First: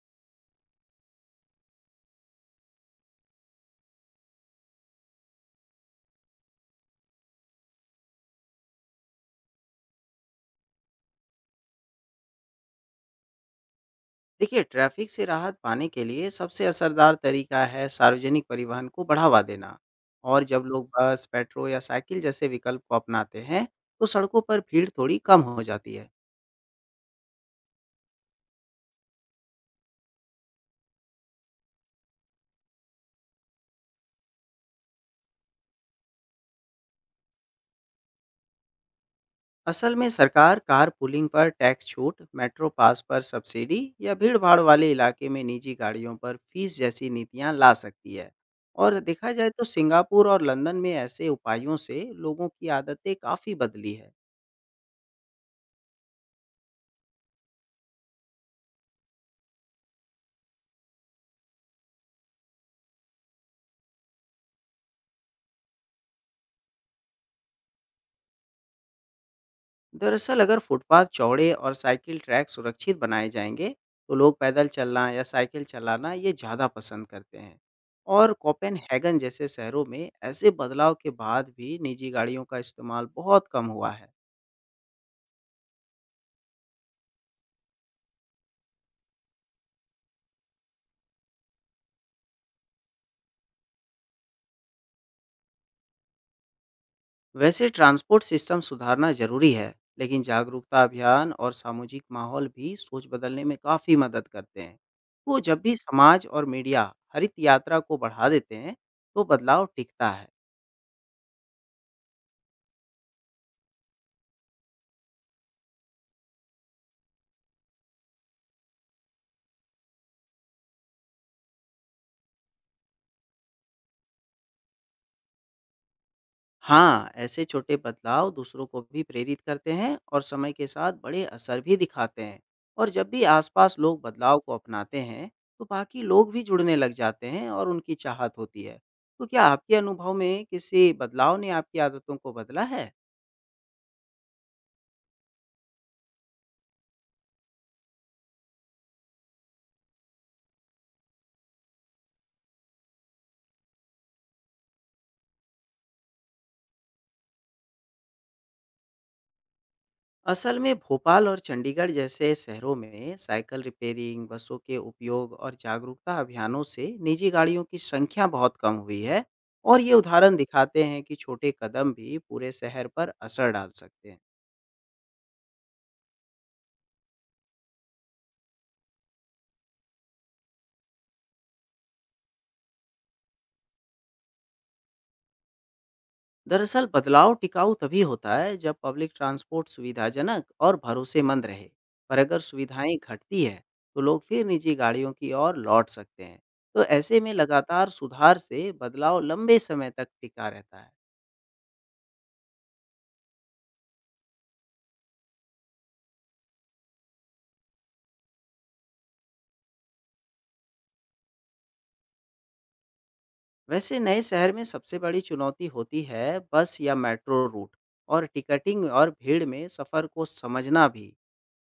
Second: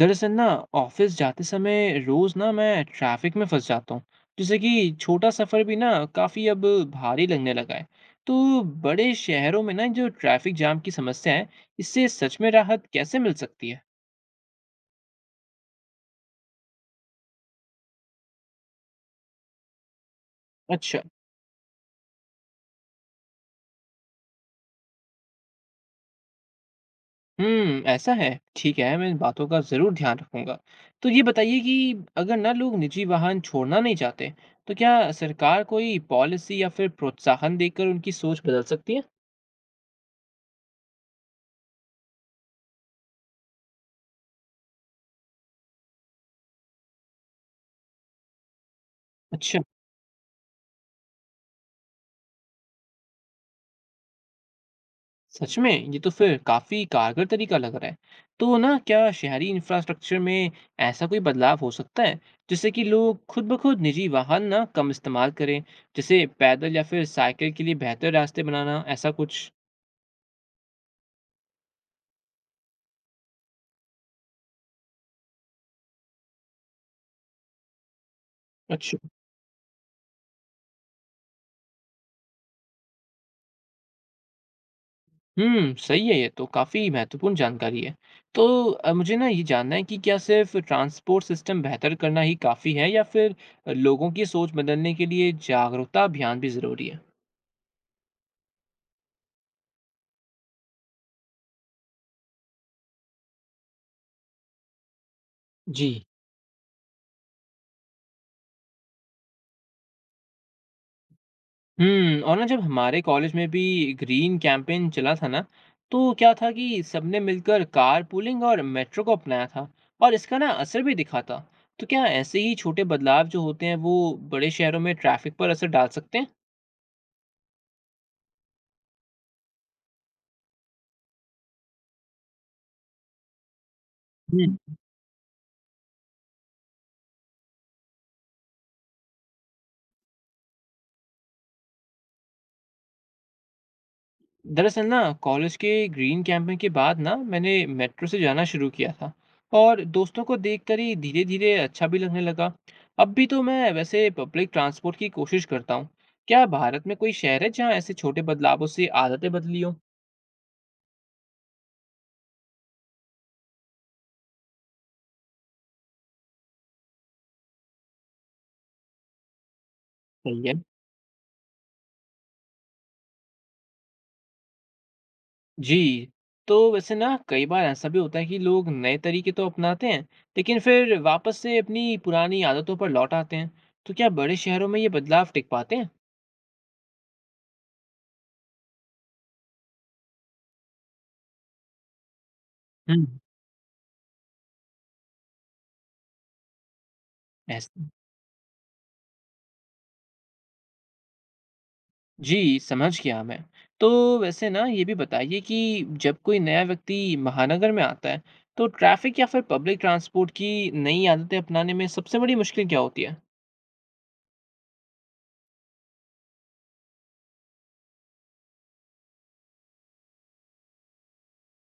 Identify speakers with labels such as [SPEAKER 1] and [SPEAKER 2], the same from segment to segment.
[SPEAKER 1] दरअसल ना ऑफिस जाते समय रोज ना मैं ट्रैफिक में फंस जाता हूँ। जैसे कि छोटा सफर भी ना काफी अब भारी लगने लगा है। तो बड़े शहरों में ना जो ट्रैफिक जाम की समस्या है, इससे सच में राहत कैसे मिल सकती है।
[SPEAKER 2] देखिए, ट्रैफ़िक से राहत पाने के लिए सबसे असरदार तरीका है सार्वजनिक परिवहन को बढ़ावा देना। और जब लोग
[SPEAKER 1] अच्छा।
[SPEAKER 2] बस, मेट्रो या साइकिल जैसे विकल्प को अपनाते हैं, तो सड़कों पर भीड़ थोड़ी कम हो जाती है।
[SPEAKER 1] हम्म, ऐसा है। ठीक है, मैं इन बातों का जरूर ध्यान रखूंगा। तो ये बताइए कि अगर ना लोग निजी वाहन छोड़ना नहीं चाहते, तो क्या सरकार कोई पॉलिसी या फिर प्रोत्साहन देकर उनकी सोच बदल सकती है।
[SPEAKER 2] असल में सरकार कार पूलिंग पर टैक्स छूट, मेट्रो पास पर सब्सिडी या भीड़-भाड़ वाले इलाके में निजी गाड़ियों पर फीस जैसी नीतियाँ ला सकती है। और देखा जाए
[SPEAKER 1] अच्छा,
[SPEAKER 2] तो सिंगापुर और लंदन में ऐसे उपायों से लोगों की आदतें काफ़ी बदली है।
[SPEAKER 1] सच में ये तो फिर काफी कारगर तरीका लग रहा है। तो ना क्या शहरी इंफ्रास्ट्रक्चर में ऐसा कोई बदलाव हो सकता है जिससे कि लोग खुद ब खुद निजी वाहन ना कम इस्तेमाल करें, जैसे पैदल या फिर साइकिल के लिए बेहतर रास्ते बनाना, ऐसा कुछ।
[SPEAKER 2] दरअसल अगर फुटपाथ चौड़े और साइकिल ट्रैक सुरक्षित बनाए जाएंगे, तो लोग पैदल चलना या साइकिल चलाना ये ज़्यादा पसंद करते हैं। और
[SPEAKER 1] अच्छा।
[SPEAKER 2] कोपेनहेगन जैसे शहरों में ऐसे बदलाव के बाद भी निजी गाड़ियों का इस्तेमाल बहुत कम हुआ है।
[SPEAKER 1] हम्म, सही है, ये तो काफी महत्वपूर्ण जानकारी है। तो मुझे ना ये जानना है कि क्या सिर्फ ट्रांसपोर्ट सिस्टम बेहतर करना ही काफी है या फिर लोगों की सोच बदलने के लिए जागरूकता अभियान भी जरूरी है।
[SPEAKER 2] वैसे ट्रांसपोर्ट सिस्टम सुधारना ज़रूरी है, लेकिन जागरूकता अभियान और सामाजिक माहौल भी सोच बदलने में काफ़ी मदद करते हैं। तो जब भी
[SPEAKER 1] जी।
[SPEAKER 2] समाज और मीडिया हरित यात्रा को बढ़ा देते हैं, तो बदलाव टिकता है।
[SPEAKER 1] हुँ, और ना जब हमारे कॉलेज में भी ग्रीन कैंपेन चला था ना, तो क्या था कि सबने मिलकर कारपूलिंग और मेट्रो को अपनाया था, और इसका ना असर भी दिखा था। तो क्या ऐसे ही छोटे बदलाव जो होते हैं, वो बड़े शहरों में ट्रैफिक पर असर डाल सकते हैं?
[SPEAKER 2] हाँ, ऐसे छोटे बदलाव दूसरों को भी प्रेरित करते हैं और समय के साथ बड़े असर भी दिखाते हैं। और जब भी आसपास लोग बदलाव को
[SPEAKER 1] हुँ।
[SPEAKER 2] अपनाते हैं, तो बाकी लोग भी जुड़ने लग जाते हैं और उनकी चाहत होती है। तो क्या आपके अनुभव में किसी बदलाव ने आपकी आदतों को बदला है?
[SPEAKER 1] दरअसल ना कॉलेज के ग्रीन कैंपिंग के बाद ना मैंने मेट्रो से जाना शुरू किया था, और दोस्तों को देखकर ही धीरे धीरे अच्छा भी लगने लगा। अब भी तो मैं वैसे पब्लिक ट्रांसपोर्ट की कोशिश करता हूँ। क्या भारत में कोई शहर है जहाँ ऐसे छोटे बदलावों से आदतें बदली हो।
[SPEAKER 2] असल में भोपाल और चंडीगढ़ जैसे शहरों में साइकिल रिपेयरिंग, बसों के उपयोग और जागरूकता अभियानों से निजी गाड़ियों की संख्या बहुत कम हुई है। और ये उदाहरण
[SPEAKER 1] सही है।
[SPEAKER 2] दिखाते हैं कि छोटे कदम भी पूरे शहर पर असर डाल सकते हैं।
[SPEAKER 1] जी। तो वैसे ना कई बार ऐसा भी होता है कि लोग नए तरीके तो अपनाते हैं, लेकिन फिर वापस से अपनी पुरानी आदतों पर लौट आते हैं। तो क्या बड़े शहरों में ये बदलाव टिक पाते हैं।
[SPEAKER 2] दरअसल बदलाव टिकाऊ तभी होता है जब पब्लिक ट्रांसपोर्ट सुविधाजनक और भरोसेमंद रहे। पर अगर सुविधाएं
[SPEAKER 1] हम्म।
[SPEAKER 2] घटती है, तो लोग फिर निजी गाड़ियों की ओर लौट सकते हैं। तो ऐसे में
[SPEAKER 1] ऐसा।
[SPEAKER 2] लगातार सुधार से बदलाव लंबे समय तक टिका रहता है।
[SPEAKER 1] जी, समझ गया मैं। तो वैसे ना ये भी बताइए कि जब कोई नया व्यक्ति महानगर में आता है, तो ट्रैफ़िक या फिर पब्लिक ट्रांसपोर्ट की नई आदतें अपनाने में सबसे बड़ी मुश्किल क्या होती है?
[SPEAKER 2] वैसे नए शहर में सबसे बड़ी चुनौती होती है बस या मेट्रो रूट और टिकटिंग और भीड़ में सफ़र को समझना भी।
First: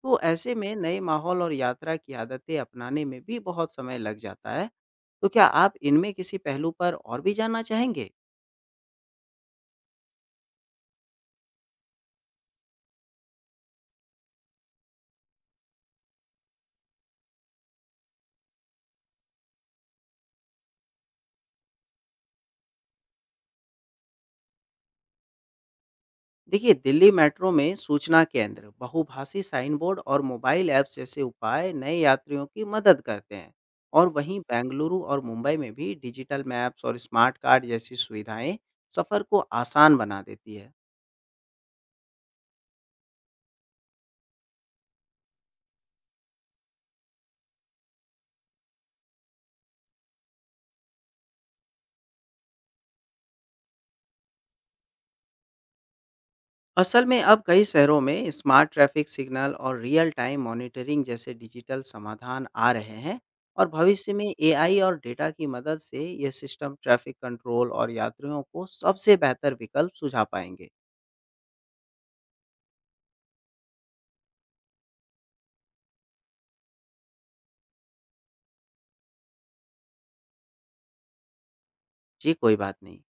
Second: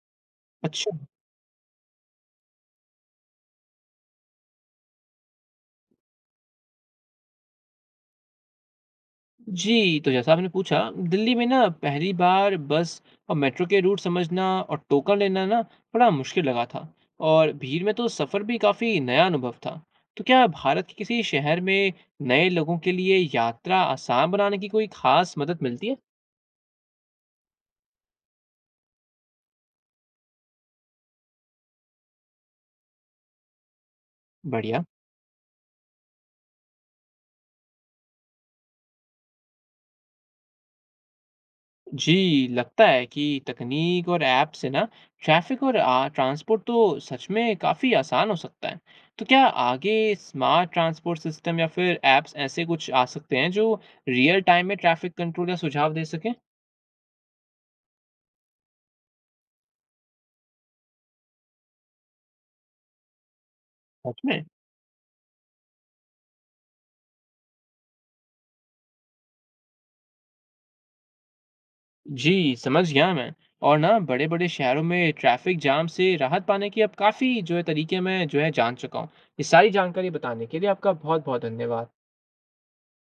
[SPEAKER 2] तो ऐसे में
[SPEAKER 1] अच्छा।
[SPEAKER 2] नए माहौल और यात्रा की आदतें अपनाने में भी बहुत समय लग जाता है। तो क्या आप इनमें किसी पहलू पर और भी जानना चाहेंगे?
[SPEAKER 1] जी, तो जैसा आपने पूछा, दिल्ली में ना पहली बार बस और मेट्रो के रूट समझना और टोकन लेना ना बड़ा मुश्किल लगा था, और भीड़ में तो सफ़र भी काफ़ी नया अनुभव था। तो क्या भारत के किसी शहर में नए लोगों के लिए यात्रा आसान बनाने की कोई ख़ास मदद मिलती है?
[SPEAKER 2] देखिए, दिल्ली मेट्रो में सूचना केंद्र, बहुभाषी साइन बोर्ड और मोबाइल ऐप्स जैसे उपाय नए यात्रियों की मदद करते हैं। और वहीं
[SPEAKER 1] बढ़िया।
[SPEAKER 2] बेंगलुरु और मुंबई में भी डिजिटल मैप्स और स्मार्ट कार्ड जैसी सुविधाएं सफ़र को आसान बना देती है।
[SPEAKER 1] जी, लगता है कि तकनीक और ऐप से ना ट्रैफिक और ट्रांसपोर्ट तो सच में काफ़ी आसान हो सकता है। तो क्या आगे स्मार्ट ट्रांसपोर्ट सिस्टम या फिर ऐप्स ऐसे कुछ आ सकते हैं जो रियल टाइम में ट्रैफिक कंट्रोल या सुझाव दे सकें?
[SPEAKER 2] असल में अब कई शहरों में स्मार्ट ट्रैफिक सिग्नल और रियल टाइम मॉनिटरिंग जैसे डिजिटल समाधान आ रहे हैं। और भविष्य
[SPEAKER 1] सच
[SPEAKER 2] में
[SPEAKER 1] में?
[SPEAKER 2] एआई और डेटा की मदद से यह सिस्टम ट्रैफिक कंट्रोल और यात्रियों को सबसे बेहतर विकल्प सुझा पाएंगे।
[SPEAKER 1] जी, समझ गया मैं। और ना बड़े-बड़े शहरों में ट्रैफिक जाम से राहत पाने की अब काफ़ी जो है तरीके मैं जो है जान चुका हूँ। ये सारी जानकारी बताने के लिए आपका बहुत-बहुत धन्यवाद।
[SPEAKER 2] जी, कोई बात नहीं।